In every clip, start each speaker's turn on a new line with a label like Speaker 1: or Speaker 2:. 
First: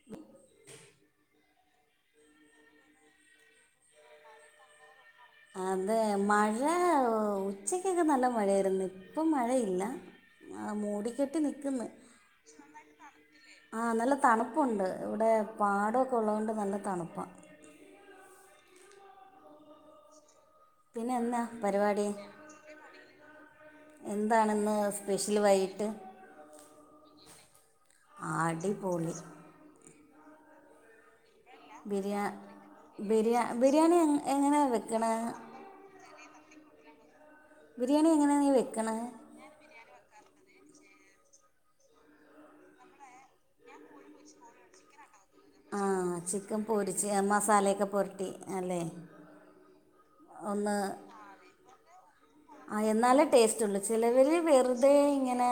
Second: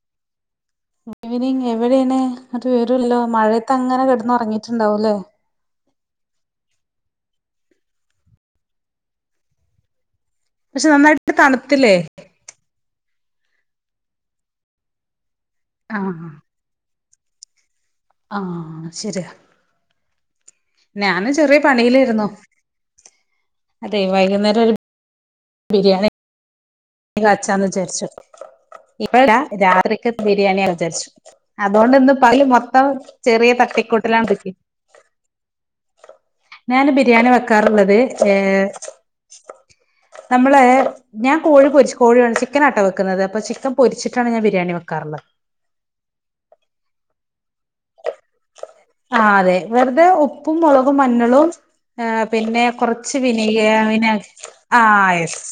Speaker 1: [inaudible]
Speaker 2: ഇനി എവിടേണ്. ഒരു വിവരൂല്ലല്ലോ മഴയത്ത ങ്ങനെ കെട്ന്ന് ഉറങ്ങീട്ടുണ്ടാവുംലേ.
Speaker 1: അതെ, മഴ ഉച്ചക്കൊക്കെ നല്ല മഴയായിര്ന്ന്. ഇപ്പം മഴയില്ല. ആഹ്
Speaker 2: പക്ഷെ നന്നായിട്ട്
Speaker 1: മൂടിക്കെട്ടി നിക്ക്ന്ന്.
Speaker 2: തണുത്തില്ലേ
Speaker 1: നന്നായ് തണ്ത്തില്ലേ. ആഹ് നല്ല തണുപ്പുണ്ട്, ഇവിടെ പാടൊക്കെ
Speaker 2: ആഹ്
Speaker 1: ഉള്ളതോണ്ട് നല്ല തണുപ്പാ.
Speaker 2: ആഹ് ശെര്യാ.
Speaker 1: പിന്നെ എന്നാ
Speaker 2: ചെറിയ
Speaker 1: പരിപാടി.
Speaker 2: പണിയിലായിരുന്നു അതെ വൈകുന്നേരം ഒരു
Speaker 1: എന്താണിന്ന് സ് സ്പെഷൽ വൈകീട്ട്?
Speaker 2: എ അച്ചന്ന് വിചാരിച്ചു. ഇപ്പഴല്ല രാത്രിക്ക് ബിരിയാണിയാ വിചാരിച്ചു അതോണ്ട്ന്ന്
Speaker 1: ബിരിയാ
Speaker 2: പണിമൊത്തം
Speaker 1: ബിരിയാ
Speaker 2: ചെറിയ
Speaker 1: ബിരിയാണി
Speaker 2: തട്ടിക്കൂട്ടലാ [unintelligible]
Speaker 1: എങ്ങനെയാണ് വെക്കണേ
Speaker 2: ഞാന് ബിരിയാണി വെക്കാറുള്ളത്
Speaker 1: ബിരിയാണി എങ്ങനെയാണ് നീ
Speaker 2: ഏഹ്.
Speaker 1: വെക്കണേ
Speaker 2: നമ്മള് ഞാം കോഴിപൊരിച്ച് കോഴിയാണ് ചിക്കനാട്ട വെ ക്കുന്നത് അപ്പൊ ചിക്കൻ പൊരിച്ചിട്ടാണ് ഞാൻ ബിരിയാണി വെക്കാറ്ള്ളത്.
Speaker 1: ആ ചിക്കൻ പൊരിച്ച് മസാലൊക്കെ പൊര്ട്ടി അല്ലേ?
Speaker 2: ആഹ് അതെ വെറുതെ ഉപ്പും
Speaker 1: ഒന്ന്
Speaker 2: മുളകും, മഞ്ഞളും, ആ പിന്നെ
Speaker 1: ആ
Speaker 2: കൊർച്ച്
Speaker 1: എന്നാലേ ടേസ്റ്റ്
Speaker 2: വിനയെ
Speaker 1: ഉള്ളൂ
Speaker 2: ആ യെസ്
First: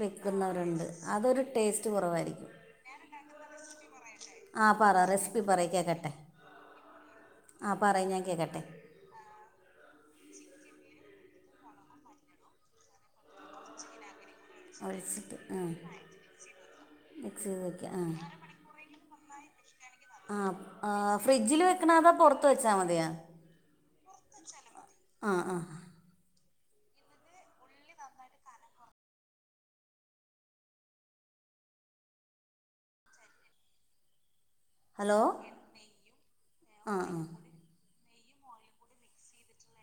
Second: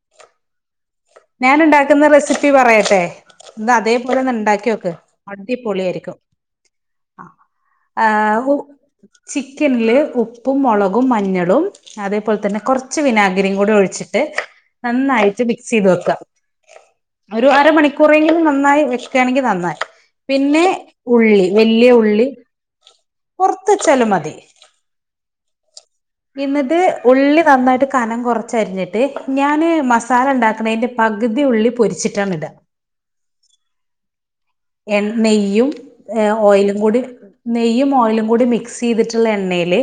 Speaker 1: വിക്കുന്നവരുണ്ട്.
Speaker 2: ഞൻ ഇണ്ടാക്ക്ന്ന റെസിപ്പി പറയട്ടെ. ഇന്ന് അതേപോലൊന്ന്
Speaker 1: ആ
Speaker 2: ഇണ്ടാക്കോക്ക്
Speaker 1: പറ റെസിപ്പി പറയ് കേൾക്കട്ടെ
Speaker 2: അടിപൊളിയായിര്ക്കും. അ.
Speaker 1: ആ പറയ് ഞാൻ
Speaker 2: ആഹ് ഹു
Speaker 1: കേൾക്കട്ടെ
Speaker 2: ചിക്കൻല് ഉപ്പും മുളകും മഞ്ഞളും അതേപോൽ തന്നെ കൊർ കൊർച്ച് വിനാഗിരിയും കൂടെ ഒഴിച്ചിട്ട്
Speaker 1: ഒഴിച്ചിട്ട്
Speaker 2: നന്നായിട്ട്
Speaker 1: ആ
Speaker 2: മിക്സ് ചെയ്ത് വെക്ക.
Speaker 1: മിക്സ്
Speaker 2: ഒരു
Speaker 1: ചെയ്ത് വെക്കുക
Speaker 2: അരമണിക്കൂറേലും നന്നായി വെക്കാണെങ്കിൽ നന്നായ്
Speaker 1: ആ
Speaker 2: പിന്നെ
Speaker 1: ആ
Speaker 2: ഉള്ളി
Speaker 1: ഫ്രിഡ്ജിൽ
Speaker 2: വലിയ
Speaker 1: വെക്കണോ അതോ
Speaker 2: ഉള്ളി
Speaker 1: പുറത്ത് വെച്ചാൽ മതിയോ
Speaker 2: പുറത്തച്ചാല മതി.
Speaker 1: ആഹ് ആഹ്
Speaker 2: പിന്നത് ഉള്ളി നന്നായിട്ട് കനം കുറച്ചരിഞ്ഞിട്ട് ഞാന്ൻമസാല ഉണ്ടാക്ക തിന്റെ പകുതി ഉള്ള പൊരിച്ചിട്ടാണ് ഇട എ
Speaker 1: ഹലോ
Speaker 2: നെയ്യും ഓയിലും
Speaker 1: ആ
Speaker 2: കൂടി
Speaker 1: ആ
Speaker 2: നെയ്യും ഓയിലും കൂടി മിക്സ് ചെയ്തിട്ടുള്ള എണ്ണയിൽ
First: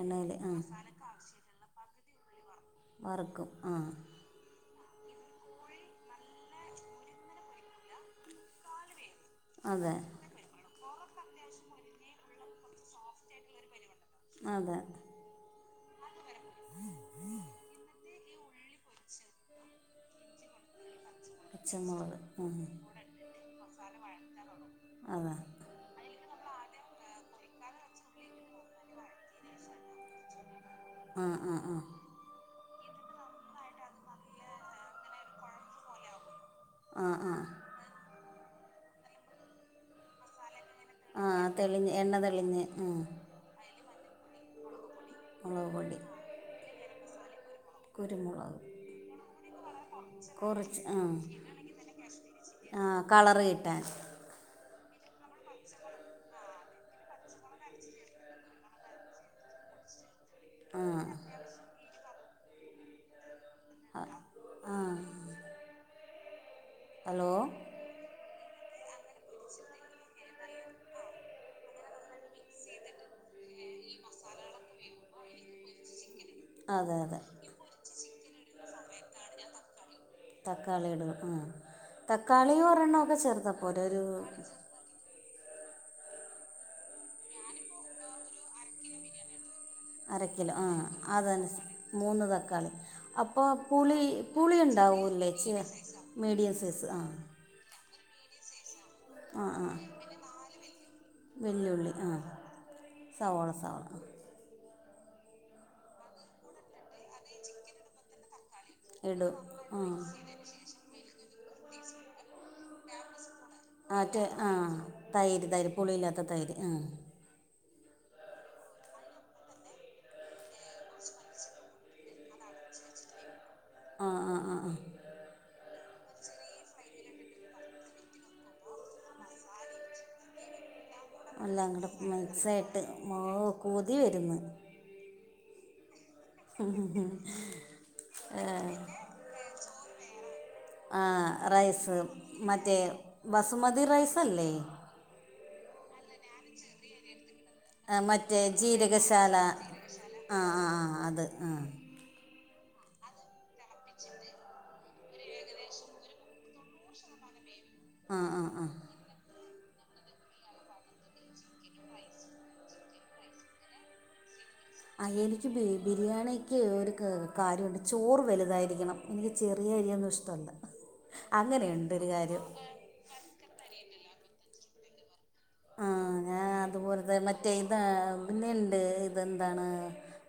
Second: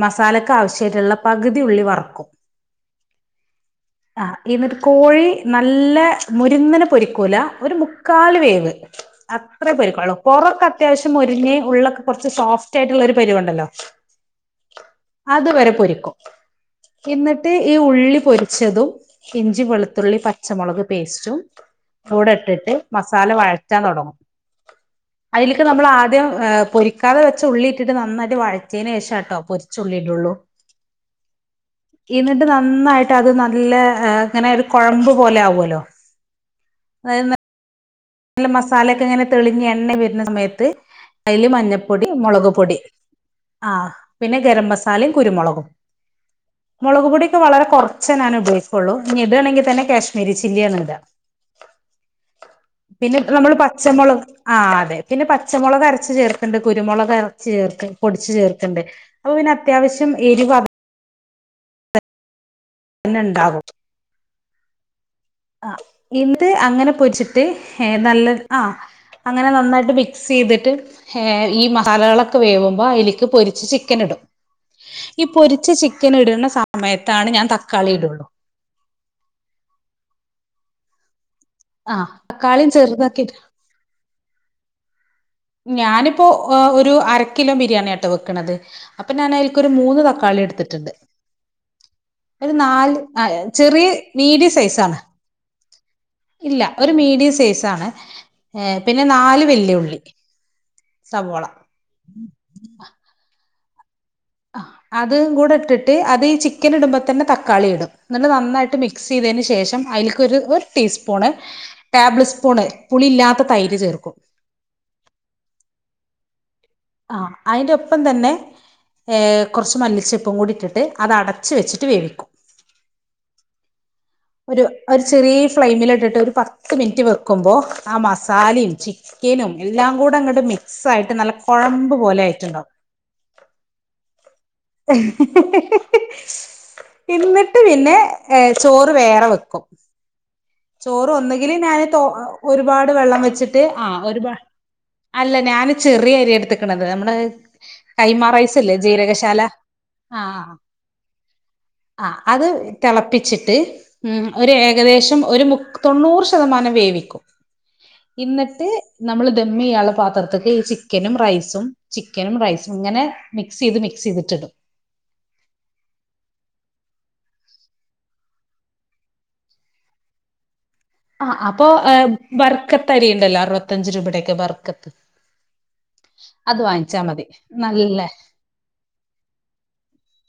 Speaker 1: എണ്ണയിൽ ആ
Speaker 2: മസാലക്ക് ആവശ്യമായിട്ടുള്ള പകുതി ഉള്ളി വറക്കും.
Speaker 1: വറക്കും ആഹ്
Speaker 2: ആ എന്നിട്ട്കോഴി നല്ല മുരുന്നിന പൊരിക്കൂല ഒരു മുക്കാല് വേവ് അത്രേ
Speaker 1: അതെ
Speaker 2: പൊരുക്കള്ളൂ പുറൊക്കെ അത്യാവശ്യം മൊരിഞ്ഞ ഉള്ളൊക്കെ കുറച്ച് സോഫ്റ്റ് റ്റ്ആയിട്ടുള്ള ഒരു പരിവുണ്ടല്ലോ
Speaker 1: അതെ
Speaker 2: അതുവരെ പൊരിക്കും എന്നിട്ട് ഈ ഉള്ളി പൊ രിച്ചതും ഇഞ്ചി വെളുത്തുള്ളി പച്ചമുളക് പേസ്റ്റും
Speaker 1: പച്ചമുളക്
Speaker 2: ടെട്ടിട്ട് മസാല വഴറ്റാൻ തുടങ്ങും
Speaker 1: ആ അതെ
Speaker 2: അതില് ക്ക് നമ്മൾ ആദ്യം പൊരിക്കാതെ വെച്ച ഉള്ളിട്ടിട്ട്ന്നായിട്ട് വഴച്ചതിന് ശേഷം കേട്ടോ പൊരിച്ച ഉള്ളിട്ടള്ളു [inaudible]
Speaker 1: ആഹ് ആഹ് ആഹ്
Speaker 2: എന്നിട്ട് നന്നായിട്ട് അത് നല്ല ഇങ്ങനെ ഒരു കുഴമ്പ് പോലെ ആവുമല്ലോ
Speaker 1: ആഹ്
Speaker 2: അതായത്
Speaker 1: ആഹ്
Speaker 2: നല്ല മസാലയൊക്കെ ഇങ്ങനെ തെളിഞ്ഞ് എണ്ണ വരുന്ന സമയത്ത്
Speaker 1: ആ
Speaker 2: അതിൽ
Speaker 1: തെളിഞ്ഞ്
Speaker 2: മഞ്ഞപ്പൊടി
Speaker 1: എണ്ണ
Speaker 2: മുളക്
Speaker 1: തെളിഞ്ഞ്
Speaker 2: പൊടി
Speaker 1: ആ
Speaker 2: ആഹ് പിന്നെ ഗരം മസാലയും കുരുമുളകും
Speaker 1: മുളക് പൊടി
Speaker 2: മുളക് പൊടിയൊക്കെ വളരെ കുറച്ച് ഞാൻ
Speaker 1: കുരുമുളക്
Speaker 2: ഉപയോഗിക്കുള്ളൂ ഇനി ഇടാണെങ്കിൽ തന്നെ കാശ്മീരി ചില്ലിയാണ്
Speaker 1: കുറച്ച്
Speaker 2: ഇടാ
Speaker 1: ആ ആ
Speaker 2: പിന്നെ
Speaker 1: കളറ്
Speaker 2: നമ്മള്
Speaker 1: കിട്ടാൻ
Speaker 2: പച്ചമുളക് ആഹ് അതെ പിന്നെ പച്ചമുളക് അരച്ച് ചേർക്കണ്ട് കുരുമുളക് അരച്ച് ചേർക്ക പൊടിച്ചു ചേർക്കണ്ട് അപ്പൊ പിന്നെ അത്യാവശ്യം എരിവാ
Speaker 1: ആഹ്
Speaker 2: പിന്നെ ഉണ്ടാവും
Speaker 1: ആഹ്
Speaker 2: ആഹ് ഇത് അങ്ങനെ പൊരിച്ചിട്ട് ഏഹ് നല്ല ആഹ് അങ്ങനെ നന്നായിട്ട് മിക്സ് ചെയ്തിട്ട് ഏഹ് ഈ മസാലകളൊക്കെ വേവുമ്പോ അതിലേക്ക് പൊരിച്ച് ചിക്കൻ ഇടും ഈ പൊരിച്ച ചിക്കൻ ഇടുന്ന സമയത്താണ് ഞാൻ തക്കാളി ഇടുള്ളൂ
Speaker 1: സമയത്താണ് ഞാൻ തക്കാളി തക്കാളി ഇടു
Speaker 2: ആഹ്
Speaker 1: തക്കാളിയും ഒരെണ്ണമെ ഒക്കെ
Speaker 2: ചെറുതാക്കിട്ട്
Speaker 1: ചേർത്താപ്പോര ഒരു
Speaker 2: ഞാനിപ്പോ ഒരു അര കിലോ ബിരിയാണിട്ടോ വെക്ക്ണന്നത് അപ്പൊ ഞാന
Speaker 1: അര കിലോ ആഹ് അതന്ന മൂന്ന്
Speaker 2: ഒരു
Speaker 1: തക്കാളി
Speaker 2: നാല് ആ
Speaker 1: അപ്പൊ
Speaker 2: ചെറിയ
Speaker 1: പുളി
Speaker 2: മീഡിയം സൈസാണ്
Speaker 1: പുളിണ്ടാവൂല്ലേ ചീ
Speaker 2: ഇല്ല ഒരു മീഡിയം സൈസ് ആണ് ഏഹ് പിന്നെ
Speaker 1: ആ
Speaker 2: നാല്
Speaker 1: ആ
Speaker 2: വെല്ലിയ ഉള്ളി
Speaker 1: വെല്ലുള്ളി ആഹ് സവാള സവാള
Speaker 2: ആഹ് അതും കൂടെ ഇട്ടിട്ട് അത് ഈ ചിക്കൻ ഇടുമ്പോ തന്നെ തക്കാളി ഇടും എന്നിട്ട് നന്നായിട്ട് മിക്സ്
Speaker 1: ആ ഇടും
Speaker 2: ചെയ്തതിന്
Speaker 1: ആ
Speaker 2: ശേഷം ആയിലേക്ക് ഒരു ഒരുടീസ്പൂൺ ടേബിൾ സ്പൂൺ പുളിയില്ലാത്ത തൈര് ചേർക്കും
Speaker 1: മറ്റേ ആഹ് തൈര് തൈര് പുളിയില്ലാത്ത തൈര് ആഹ്
Speaker 2: ആഹ് അയിന്റെ ഒപ്പം തന്നെ ഏഹ് കുറച്ച് മല്ലിച്ചെപ്പും കൂടി ഇട്ടിട്ട് അത് അടച്ച് വെച്ചിട്ട് വേവിക്കും
Speaker 1: [unintelligible] ആ ആ ആ
Speaker 2: ഒരു ഒരു
Speaker 1: ആ
Speaker 2: ചെറിയ ഫ്ലെയിമിലിട്ടിട്ട് ഒരു പത്ത് മിനിറ്റ് വെക്കുമ്പോൾ ആഹ് മസാലയും ചിക്ക നും എല്ലാം കൂടെ അങ്ങോട്ട് മിക്സ് ആയിട്ട് നല്ല
Speaker 1: എല്ലാം കൂടെ
Speaker 2: കുഴമ്പ് പോലെ ആയിട്ടുണ്ടാവും
Speaker 1: മിക്സായിട്ട് മോ കൊതി വരുന്ന്
Speaker 2: എന്നിട്ട് പിന്നെ ചോറ് വേറെ വെക്കും
Speaker 1: ആ
Speaker 2: ചോറ് ഒന്നെങ്കിലും ഞാന്
Speaker 1: റൈസ്
Speaker 2: തോ
Speaker 1: മറ്റേ
Speaker 2: ഒരുപാട് വെള്ളം വെച്ചിട്ട്
Speaker 1: ബസുമതി
Speaker 2: ആഹ് ഒരുപാ
Speaker 1: റൈസല്ലേ
Speaker 2: അല്ല ഞാന് ചെറിയ അരി എടുത്തക്ക്ണത് നമ്മുടെ
Speaker 1: ആഹ്
Speaker 2: കൈമാ
Speaker 1: മറ്റേ
Speaker 2: റൈസ് ഇല്ലേ
Speaker 1: ജീരകശാല ആഹ് ആഹ് ആഹ് അത് ആഹ്
Speaker 2: ആഹ് അത് തിളപ്പിച്ചിട്ട് ഉം ഒരു ഏകദേശം ഒരു മു തൊണ്ണൂ ശതമാനം
Speaker 1: ആ ആ ആ
Speaker 2: വേവിക്കിട്ട് നമ്മ ഇയാളുള്ള പാത്രത്ത്ക്ക് ഈ ചിക്കനും റൈസും ചിക്കനും റൈസും ഇങ്ങനെ മിക്സ് ചെയ്ത് മിക്സ് ചെയ്തിട്ടിടും
Speaker 1: ആഹ് എനിക്ക് ബിരിയാണിക്ക് ഒരു കാര്യമുണ്ട് ചോറ് വലുതായിരിക്കണം എനിക്ക് ചെറിയ അരിയൊന്നും ഇഷ്ടമല്ല
Speaker 2: ആഹ് അപ്പൊ
Speaker 1: അങ്ങനെയുണ്ട് ഒരു കാര്യം
Speaker 2: വർക്കത്തരിയുണ്ടല്ലോ അറുപത്തഞ്ച് രൂപയുടെൊക്കെ വർക്കത്ത്
Speaker 1: ആഹ് ഞാൻ അതുപോലതന്നെ മറ്റേ ഇത്
Speaker 2: നല്ല
Speaker 1: പിന്നെയുണ്ട് ഇതെന്താണ്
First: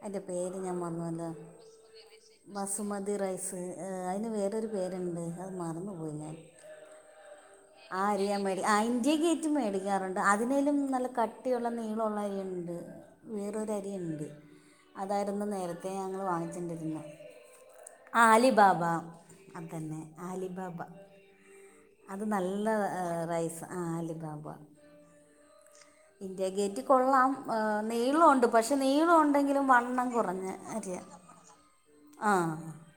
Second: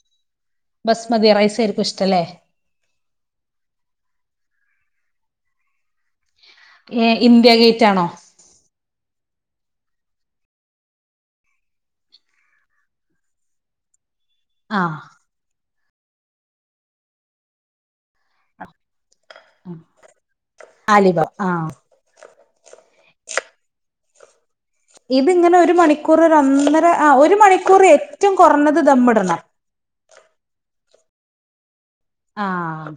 Speaker 1: അയിന്റെ പേര് ഞാൻ
Speaker 2: ബസ്മതി
Speaker 1: മറന്നുപോയല്ലോ
Speaker 2: റൈസ് ആയിരിക്കും ഇഷ്ടല്ലേ
Speaker 1: ബസുമതി റൈസ് അതിന് വേറൊരു പേരുണ്ട് അത് മറന്നു പോയി ഞാൻ
Speaker 2: ഏഹ് ഇന്ത്യഗേറ്റ്
Speaker 1: ആഹ് അരിയാമേൽ ആഹ് ഇന്ത്യ ഗേറ്റ് മേടിക്കാറുണ്ട് അതിനേലും നല്ല കട്ടിയുള്ള നീളവൊള്ള അരിഉണ്ട് വേറൊര് അരിയുണ്ട്
Speaker 2: ആ
Speaker 1: അതായിരുന്നു നേരത്തെ ഞങ്ങള് വാങ്ങിച്ചോണ്ടിരുന്നത് ആലിബാബ അതന്നെ ആലിബാബ
Speaker 2: ഇതാ ആഹ്
Speaker 1: അത് നല്ല റൈസ് ആഹ് അലിബാബ
Speaker 2: ഇതിങ്ങനെ ഒരു മണി
Speaker 1: ഇന്ത്യ ഗേറ്റ് കൊള്ളാം നീളം
Speaker 2: ഏറ്റവും
Speaker 1: ഉണ്ട് പക്ഷെ
Speaker 2: കുറഞ്ഞത്
Speaker 1: നീളം
Speaker 2: ദമ്മിടണം
Speaker 1: ഉണ്ടെങ്കിലും വണ്ണം കുറഞ്ഞ അരിയാ
Speaker 2: ആഹ്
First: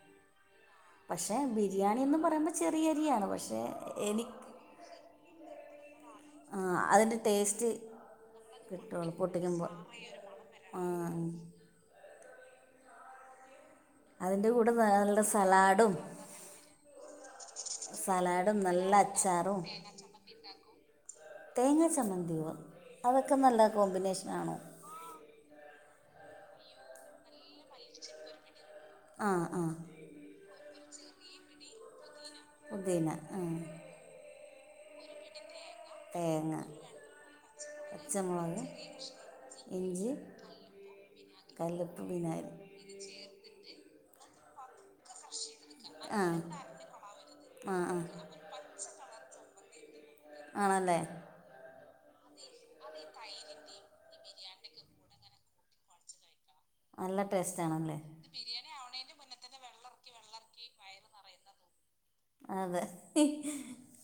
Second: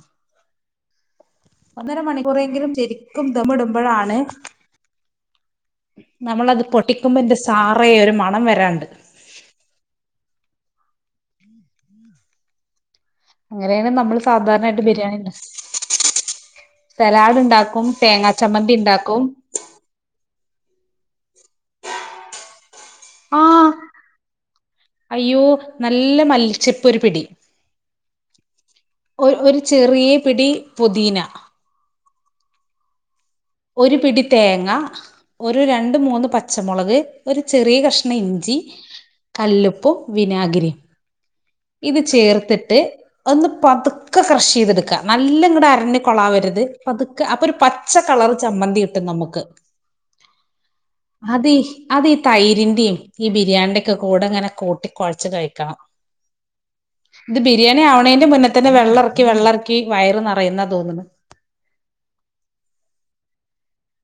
Speaker 1: പക്ഷേ ബിരിയാണിന്ന് പറയുമ്പോൾ
Speaker 2: മണിക്കൂറെങ്കിലും ശരിക്കും
Speaker 1: ചെറിയരിയാണ് പക്ഷേ
Speaker 2: ദമ്മിടുമ്പോഴാണ്
Speaker 1: എനിക്ക്
Speaker 2: നമ്മളത്
Speaker 1: അതിൻ്റെ
Speaker 2: പൊട്ടിക്കുമ്പോന്റെ സാറെ ഒരു മണം വരാറുണ്ട്
Speaker 1: പൊട്ടിക്കുമ്പോ ആഹ്
Speaker 2: അങ്ങനെയാണ് നമ്മൾ
Speaker 1: അതിന്റെ കൂടെ
Speaker 2: സാധാരണയായിട്ട് ബിരിയാണി
Speaker 1: വേറൊള്ള
Speaker 2: ഇണ്ട
Speaker 1: സലാഡും
Speaker 2: സലാഡ് ഇണ്ടാക്കും തേങ്ങാ
Speaker 1: സലാഡും
Speaker 2: ചമ്മന്തി
Speaker 1: നല്ല
Speaker 2: ഇണ്ടാക്കും
Speaker 1: അച്ചാറും തേങ്ങാ ചമ്മന്തിയോ അതൊക്കെ നല്ല
Speaker 2: ആഹ്
Speaker 1: കോമ്പിനേഷനാണോ
Speaker 2: അയ്യോ നല്ല മൽച്ചിപ്പോ ഒരു പിടി
Speaker 1: [unintelligible]
Speaker 2: ഒരു ഒരു
Speaker 1: ആ
Speaker 2: ചെറിയ പിടി പുദീന
Speaker 1: പുതിന ആഹ്
Speaker 2: ഒരു പിടി തേങ്ങ ഒരു രണ്ട് മൂന്ന്
Speaker 1: തേങ്ങ
Speaker 2: പച്ചമുളക് ഒരു ചെറിയ കഷ്ണം ഇഞ്ചി
Speaker 1: പച്ചമുളക്
Speaker 2: കല്ലുപ്പും
Speaker 1: ഇഞ്ചി
Speaker 2: വിനാഗിരി ഇത്
Speaker 1: കല്ലുപ്പ് വിനാഗിരി
Speaker 2: ചേർത്തിട്ട് ഒന്ന് പതുക്കെ ക്രഷ് ചെയ്തെടുക്കാ നല്ല ഇങ്ങട് അര
Speaker 1: ആ
Speaker 2: കൊളാവരുത് പതുക്കെ അപ്പൊ ഒരു
Speaker 1: ആ
Speaker 2: പച്ച
Speaker 1: ആ
Speaker 2: കളർ ചമ്മന്തി കിട്ടും നമുക്ക്
Speaker 1: ആണല്ലേ
Speaker 2: അതീ അതീ ഈ തൈരിന്റെയും ഈ ബിരിയാണിടെംഒക്കെ കൂടെ ഇങ്ങനെ കൂട്ടി കുഴച്ച് കഴിക്കണം
Speaker 1: നല്ല
Speaker 2: ഇത്
Speaker 1: ടേസ്റ്റ്
Speaker 2: ബിരിയാണി
Speaker 1: ആണല്ലേ
Speaker 2: ആവണേന്റെ മുന്ന തന്നെ വെള്ളെറക്കി വെള്ളെറക്കി വയറ് നിറയുന്നാ തോന്നുന്നെ
Speaker 1: അതെ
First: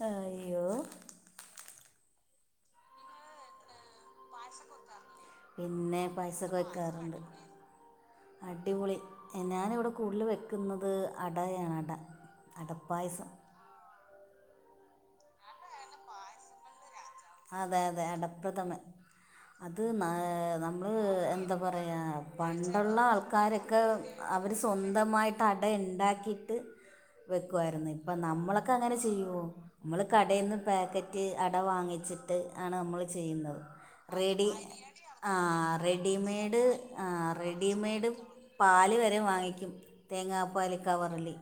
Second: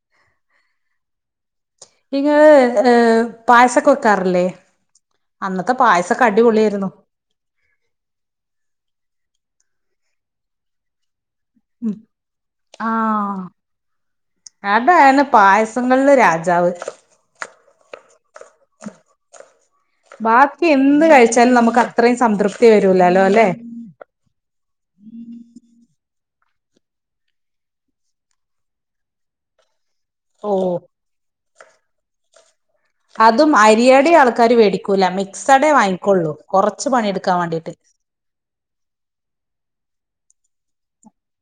Speaker 1: അയ്യോ
Speaker 2: എനിക്ക് പായസൊക്കെ ഒ
Speaker 1: പിന്നെ പായസൊക്കെ വയ്ക്കാറുണ്ട് അടിപൊളി ഞാനിവിടെ കൂടുതൽ വെക്കുന്നത് അടയാണ് അട അടപ്പായസം
Speaker 2: അടയാണ്‌ പായസങ്ങളില് രാജാവ്.
Speaker 1: അതെ അതെ അടപ്രഥമൻ. അത്
Speaker 2: ബാക്കി
Speaker 1: നമ്മള്
Speaker 2: എന്ത്
Speaker 1: എന്താ
Speaker 2: കഴിച്ചാലും നമുക്ക്
Speaker 1: പറയാ
Speaker 2: അത്രയും സംതൃപ്തി
Speaker 1: പണ്ടുള്ള
Speaker 2: വരൂലല്ലോ അല്ലെ
Speaker 1: ആൾക്കാരൊ ഒക്കെ അവര് സ്വന്തമായിട്ട് അട ഉണ്ടാക്കിട്ട്. വെക്കുമായിരുന്നു ഇപ്പം നമ്മളൊക്കെ അങ്ങനെ ചെയ്യോ നമ്മൾ കടേന്ന്
Speaker 2: ഓഹ്
Speaker 1: പാക്കറ്റ് അട വാങ്ങിച്ച്. ട്ട് ആണ് നമ്മൾ
Speaker 2: അതും
Speaker 1: ചെയുന്നത്
Speaker 2: അരിയട ആൾക്കാര്
Speaker 1: റെഡിമേഡ്.
Speaker 2: വേടിക്കൂല മിക്സഡേ
Speaker 1: ആഹ്
Speaker 2: വാങ്ങിക്കൊള്ളൂ കൊറച്ച് പണിയെടുക്കാൻ വേണ്ടിട്ട്
Speaker 1: റെഡിമെയ്ഡ് പാസ് വരെ വാങ്ങിക്കും തേങ്ങാപാല് കവറില്.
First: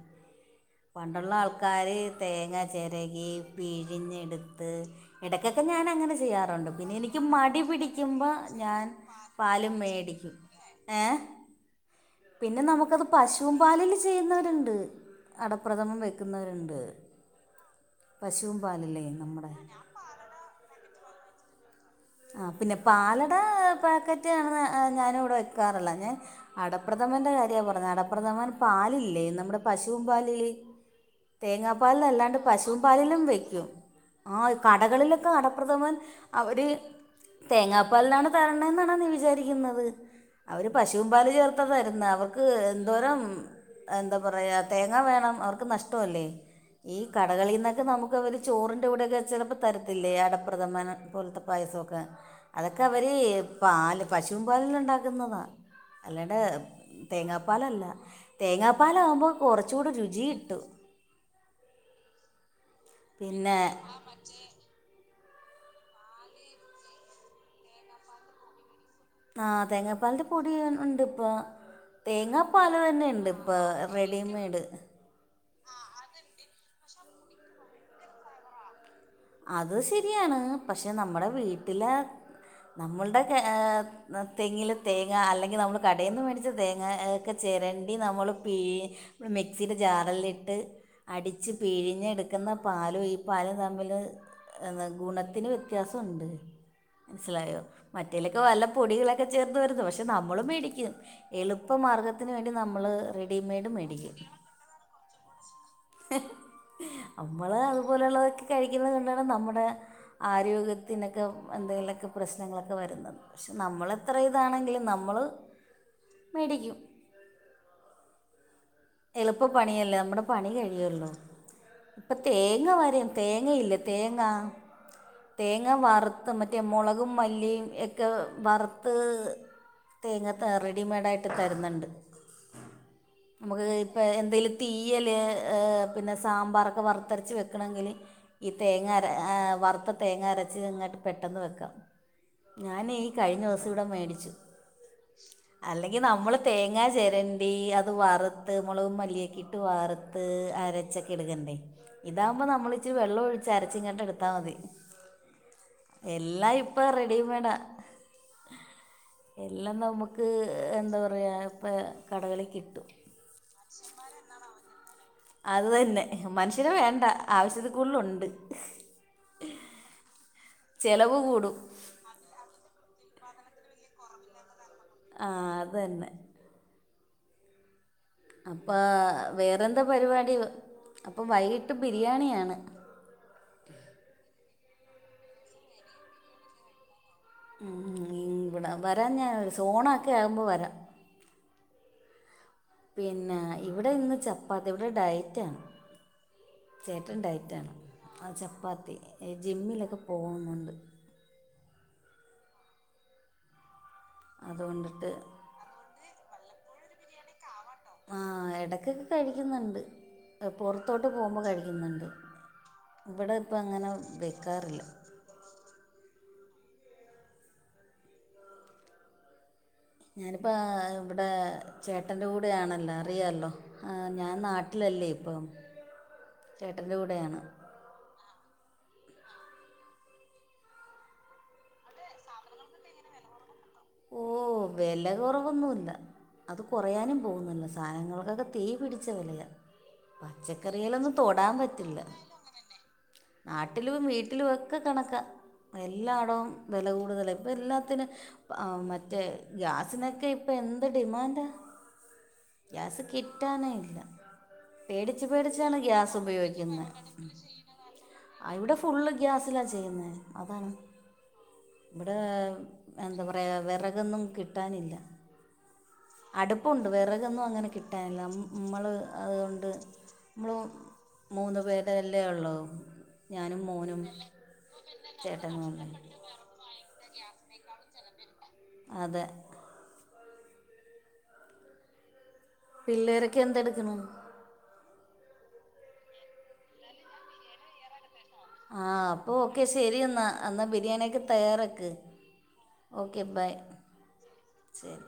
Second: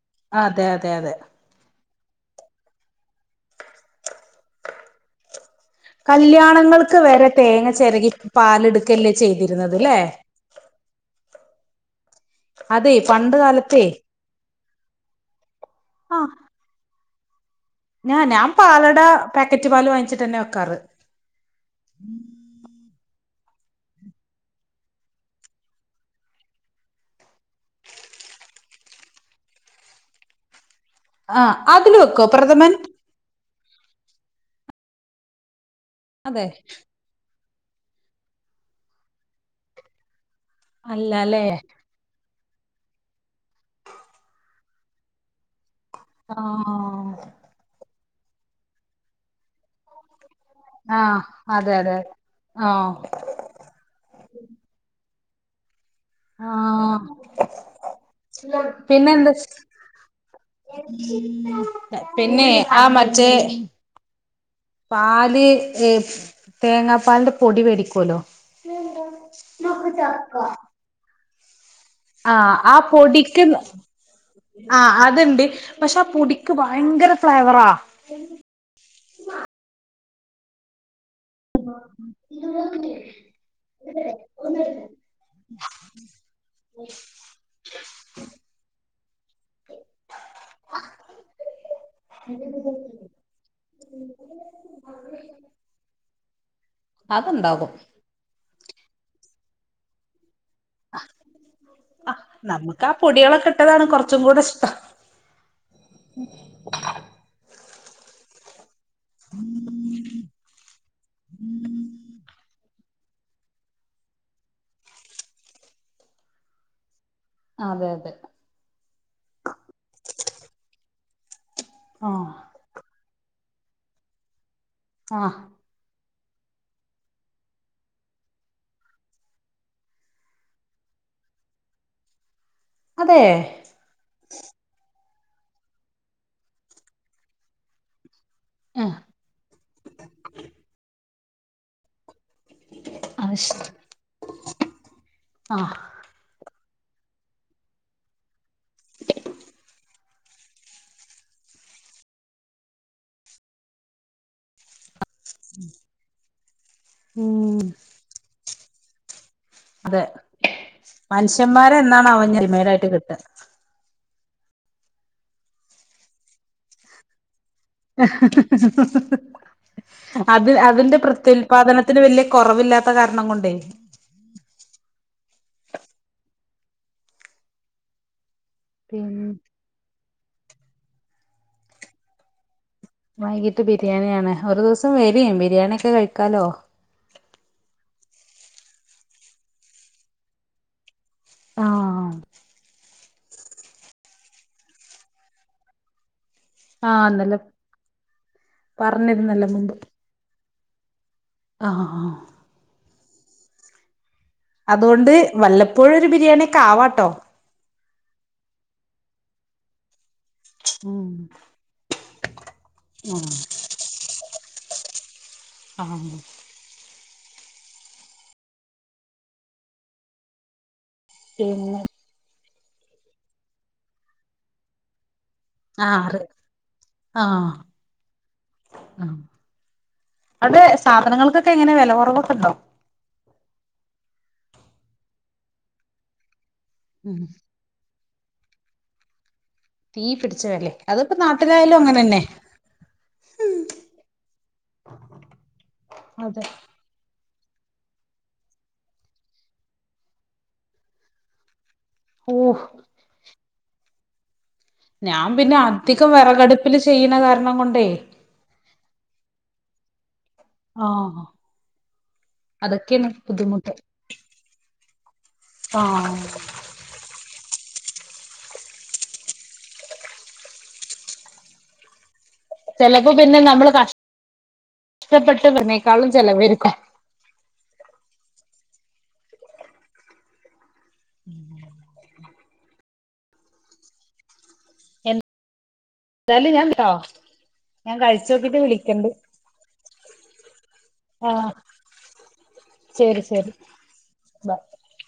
Speaker 2: അതെ അതെ അതെ
Speaker 1: പണ്ടുള്ള ആൾക്കാര് തേങ്ങ ചെരകി പിഴിഞ്ഞെടുത്ത് ഇടയ്ക്കൊക്കെ ഞാനങ്ങനെ ചെയ്യാറുണ്ട് പിന്നെ
Speaker 2: കല്യാണങ്ങൾക്ക്
Speaker 1: എനിക്ക്
Speaker 2: വരെ
Speaker 1: മടി
Speaker 2: തേങ്ങ ചിരകി
Speaker 1: പിടിക്കുമ്പോ ഞാൻ
Speaker 2: പാലെടുക്കല്ലേ
Speaker 1: പാലും
Speaker 2: ചെയ്തിരുന്നത് ല്ലേ
Speaker 1: മേടി ക്കും ഏഹ് പിന്നെ
Speaker 2: അതെ
Speaker 1: നമുക്കത്
Speaker 2: പണ്ട്
Speaker 1: പശും
Speaker 2: കാലത്തേ
Speaker 1: പാലിൽ ചെയ്യുന്നവരുണ്ട്. അടപ്രഥമൻ
Speaker 2: ആ
Speaker 1: വെക്കുന്നവരുണ്ട്.
Speaker 2: ഞാൻ ഞാൻ
Speaker 1: പശുവും
Speaker 2: പാലട
Speaker 1: പാലില്ലേ നമ്മുടെ
Speaker 2: പേക്കറ്റ് പാല് വാങ്ങിച്ട്ടന്നെ വെക്കാറ്.
Speaker 1: ആഹ് പിന്നെ പാലട പാക്കറ്റ് ആണ് ഞാന് ഇവിടെ വക്കാറുള്ളത്. അടപ്രഥമന്റെ കാര്യ പറഞ് അടപ്രഥമന്റെ പാലില്ലേ നമ്മുടെ പശുവിൻ പാലില്.
Speaker 2: ആ
Speaker 1: തേങ്ങാ പാലി
Speaker 2: അതില് വെക്കോ
Speaker 1: ലല്ലാണ്ട്
Speaker 2: പ്രഥമൻ
Speaker 1: പശുപാലിലും വെക്കും ആ കടകളിലൊക്കെ കടപ്രഥമൻ.
Speaker 2: അതെ.
Speaker 1: തേങ്ങാപ്പാലിനാണ് തരണെന്നാണ നീ വിചാരിക്കുന്നത് അവര് പശുവും പാല്
Speaker 2: അല്ലല്ലേ
Speaker 1: ചേർത്ത തരുന്നെ അവർ എന്തോര എന്താ പറയാ തേങ്ങ വേണം അവർക്ക് നഷ് ഷ്ടല്ലേ
Speaker 2: ആ
Speaker 1: ഈ കടകളിന്നൊക്കെ നമുക്ക് അവര് ചോറിന്റെ കൂടെയൊക്കെ ചെലപ്പോ. തരത്തില്ലേ അടപ്രഥമന
Speaker 2: ആ
Speaker 1: പോലത്തെ
Speaker 2: അതെ അതെ
Speaker 1: പായസമൊക്കെ
Speaker 2: ആ
Speaker 1: അതൊക്കെ അവര്. പാല് പശുവും പാലില് ഉണ്ടാക്കുന്നതാ. അല്ലാണ്ട്
Speaker 2: ആ
Speaker 1: തേങ്ങാപ്പാലല്ല തേങ്ങാപ്പാലകുമ്പോ
Speaker 2: പിന്നെന്ത്
Speaker 1: കുറചൂടെ രുചി കിട്ടു.
Speaker 2: പിന്നെ ആ മറ്റെ.
Speaker 1: പിന്നെ
Speaker 2: പാല് ഏഹ് തേങ്ങാ പാലിന്റെ പൊടി മേടിക്കല്ലോ.
Speaker 1: ആഹ് തേങ്ങാപ്പാലിന്റെ പൊടി ഉണ്ട് ഇപ്പൊ.
Speaker 2: ആഹ് ആഹ് പൊടിക്ക്
Speaker 1: റെഡിമെയ്ഡ്
Speaker 2: ആഹ് അത്ണ്ട്. പക്ഷെ ആ പൊടിക്ക് ഭയങ്കര ഫ്ലേവറാ.
Speaker 1: അത് ശരിയാണ് പക്ഷെ നമ്മുടെ വീട്ടിലെ നമ്മളുടെ. തെങ്ങില് തേങ്ങ അല്ലെങ്കിൽ നമ്മള് കടയിൽ നിന്ന് മേടിച്ച തേങ്ങ ഒക്കെ ചിരണ്ടി നമ്മൾ പി ഇ മിക്സുടെ ജാറില്ട്ട്. അടിച്ച് പിഴിഞ്ഞെടുക്കുന്ന പാലും ഈ പാലും തമ്മില്. എന്താ ഗുണത്തിന് വ്യത്യാസണ്ട് മനസിലായോ.
Speaker 2: അത്ണ്ടാകും
Speaker 1: മറ്റേലൊക്കെ വല്ല പൊടികളൊക്കെ ചേർത് വരുന്നു പക്ഷെ നമ്മള്മേടിക്കും. എളുപ്പ
Speaker 2: ആഹ്
Speaker 1: മാർഗത്തിന് വേണ്ടി
Speaker 2: നമുക്ക്
Speaker 1: നമ്മള്
Speaker 2: ആ പൊടികളൊക്കെ
Speaker 1: റെഡിമെയ്ഡ്
Speaker 2: ഇട്ടതാണ്
Speaker 1: മേടിക്കും.
Speaker 2: കുറച്ചും കൂടെ ഇഷ്ടം
Speaker 1: നമ്മള് അതുപോലെയുള്ളതൊക്കെ. കഴിക്കുന്നത് കൊണ്ടാണ് നമ്മുടെ ആരോഗ്യത്തിനൊക്കെ എന്തെങ്കിലുമൊക്കെ പ്രശ്നങ്ങളൊക്കെ വരുന്നത്. പക്ഷെ നമ്മൾെത്ര ഇതാണെങ്കിലും നമ്മള് മേടിക്കും.
Speaker 2: അതെ അതെ.
Speaker 1: എളുപ്പ പണിയല്ലേ നമ്മുടെ പണി കഴിയല്ലോ
Speaker 2: ആഹ്
Speaker 1: ഇപ്പൊേതേ. വരം തേങ്ങ ഇല്ലെ തേങ്ങാ.
Speaker 2: ആഹ്
Speaker 1: തേങ്ങ വറുത്ത് മറ്റേ മുളകും മല്ലിയും എക്കെ വറുത്ത്. തേങ്ങ റെഡിമെയ്ഡ ആയിട്ട് തരുന്നുണ്ട്.
Speaker 2: അതെ.
Speaker 1: ഇപ്പ എന്തേലും തീയല് പിന്നെ സാമ്പാറൊക്കെ വറുത്തെരച്ച് വെക്കണെങ്കില്. ഈ തേങ്ങ
Speaker 2: ആഹ്
Speaker 1: അര വറുത്ത തേങ്ങ അരച് ഇങ്ങോട്ട് പെട്ടെന്ന് വെക്കാം. ഞൻ ഈ
Speaker 2: അത്
Speaker 1: കഴിഞ്ഞ ദിവസം
Speaker 2: ശരി
Speaker 1: ഇവിട മേടിച്ചു
Speaker 2: ആഹ്
Speaker 1: അല്ലെ. ഇ നമ്മൾ തേങ്ങാ ചെരണ്ടി അത് വറുത്ത് മെള്കും മല്ലിഒക്കി ഇട്ട് വറു പ്പ് അരച്ചക്കെ എട്‌ക്കണ്ടേ ഇതാവുമ്പോ നമ്മള് ഇച്ചി വെള്ളോഴിച്ച് അരച്ച്ങ്ങാണ്ട് എടുത്താമതി എല്ലായിപ്പ റെഡിമെഡാ
Speaker 2: ഉം
Speaker 1: എല്ലാം
Speaker 2: അതെ
Speaker 1: നമുക്ക് എന്താ പറയാ ഇപ്പ
Speaker 2: മനുഷ്യന്മാരെ എന്നാണാവോ ഇനി
Speaker 1: കടകളി കിട്ടും
Speaker 2: [inaudible]
Speaker 1: [inaudible] അത് തന്നെ മനുഷ്യരെ വേണ്ട ആവശ്യത്തി
Speaker 2: അത് അതിന്റെ
Speaker 1: ചിലവ് കൂടും
Speaker 2: പ്രത്യുൽപാദന ത്തിന് വല്ല്യ കുറവില്ലാത്ത കാരണം കൊണ്ടേ.
Speaker 1: [inaudible] ആഹ് അതന്നെ. അപ്പാ
Speaker 2: പിന്നെ
Speaker 1: വേറെന്താ പരിപാടി അപ്പൊ വൈകിട്ട് ബിരിയാണിയാണ്
Speaker 2: വൈകീട്ട് ബിരിയാണിയാണ് ഒരു ദിവസം വരീ ബിരിയാണിയൊക്കെ കഴിക്കാലോ
Speaker 1: ഉം ഇവിട വരാംഞാ സോണോക്കെ ആകുമ്പ വരാം.
Speaker 2: ആഹ്.
Speaker 1: പിന്നാ ഇവിടെ ഇന്ന് ചപ്പാത്തി ഇവിട ഡയറ്റാണ്.
Speaker 2: ആഹ്
Speaker 1: ചേട്ടൻ
Speaker 2: ഇന്നലെ
Speaker 1: ഡയറ്റാണ് ആ ചപ്പാത്തി എ
Speaker 2: പറഞ്ഞിരുന്നല്ലോ
Speaker 1: ജിമ്മിലൊക്ക പോവുന്നുണ്ട്.
Speaker 2: അഹഹാ. അതുകൊണ്ട്
Speaker 1: അതുകൊണ്ടിട്ട്
Speaker 2: വല്ലപ്പോഴൊര് ബിരിയാണിക്കെ ആവാട്ടോ.
Speaker 1: ആവട്ടോ ആഹ് എടക്കെക്കെ കഴിക്കുന്നുണ്ട്. എ പൊർത്തോട്ട്
Speaker 2: ഉം
Speaker 1: പോകുമ്പ കഴിക്ക്യുന്നുണ്ട് ഇവിടെ ഇപ്പങ്ങന വെക്കാറില്ല.
Speaker 2: ആഹ്.
Speaker 1: ഞാനിപ്പാ ഇവിടെ
Speaker 2: പിന്നെ
Speaker 1: ചേട്ട ട്ടൻ്റെ കൂടെയാണല്ലോ അറിയാല്ലോ ആ ഞാൻ നാട്ടിലല്ലെ ഇപ്പം.
Speaker 2: ആഹ് റ്
Speaker 1: ചേട്ടൻ്റെ
Speaker 2: ആഹ്.
Speaker 1: കൂടെയാണ്
Speaker 2: അഹ് അവിടെ സാധനങ്ങൾക്കെക്കെ എങ്ങനെ വെല കൊറവൊക്കെണ്ടോ.
Speaker 1: ഓഹ് വെലകൊറവൊന്നൂല്ല അത് കൊറയാനും
Speaker 2: ഉം
Speaker 1: പോവുന്നില്ല സാനങ്ങൾക്കൊക്കെ തീ പിടിച്ച വെലയാ.
Speaker 2: തീ പിടിച്ച വിലേ
Speaker 1: പച്ചക്കറിയെലൊന്നും
Speaker 2: അതിപ്പോ
Speaker 1: തൊടാ
Speaker 2: നാട്ടിലായാലും
Speaker 1: പറ്റില്ല ഇവിടായാലും അങ്ങനന്നെ.
Speaker 2: അങ്ങനെന്നെ
Speaker 1: നാട്ടിലും വീട്ടിലു ഒക്ക കണക്ക
Speaker 2: അതെ
Speaker 1: എല്ലാടവും. വെല കൂടുതല പ്പ എല്ലാത്തിന്. ആഹ് മറ്റേ ഗ്യാസിനെക്കെ ഇപ്പ എന്ത് ഡിമാൻഡാ
Speaker 2: ഓഹ്
Speaker 1: ഗ്യാസ് കി ട്ടാനെ ഇല്ല പേടിച്ച്
Speaker 2: ഞാൻ പിന്നെ
Speaker 1: പേടിച്ചാണ്
Speaker 2: അധികം
Speaker 1: ഗ്യാസ്
Speaker 2: വിറകടുപ്പില്
Speaker 1: ഉപയോഗിക്കുന്നെ
Speaker 2: ചെയ്യണ കാരണം കൊണ്ടേ
Speaker 1: [inaudible] അ ഇവിട ഫുള്ള് ഗ്യാസിലാ ചെയ്യുന്നെ. അതാണ്
Speaker 2: ആഹ്
Speaker 1: വടെ
Speaker 2: അതൊക്കെയാണ്
Speaker 1: എന്താ പ റയ
Speaker 2: ബുദ്ധിമുട്ട്
Speaker 1: വെറകൊന്നും കിട്ടാനില്ല
Speaker 2: ആ
Speaker 1: അടു പ്പുണ്ട് വെറകൊന്നും അങ്ങന കിട്ടാൻല നമ്മ് മ്മള് അത്കൊണ്ട് മ്മള് മൂന്ന് പേരല്ലെ ഒള്ളൂ.
Speaker 2: ചെലവ് പിന്നെ നമ്മള് കഷ് ടപ്പെട്ട് കൊട്‌ന്നെക്കാളും ചെലവെരുക്കും.
Speaker 1: ഇനി [inaudible] ക്കാളും. ചെലവെര്ക്കും അതെ.
Speaker 2: [inaudible]
Speaker 1: പിള്ളേരൊക്കെ എന്തെടുക്ക്ണു.
Speaker 2: ന്താലു ഞാണ്ട്ട്ടോ. ഞാൻ കഴിച്ചോക്കിട്ട്.
Speaker 1: ആഹ് അപ്പൊ ഓക്കെ ശരി എന്നാ അന്നാ ബിരിയാണിയൊക്കെ
Speaker 2: ആഹ്
Speaker 1: തയ്യാറാക്ക്.
Speaker 2: ശരി
Speaker 1: ഓക്കെ
Speaker 2: ശരി
Speaker 1: ബൈ
Speaker 2: ബ
Speaker 1: ശരി.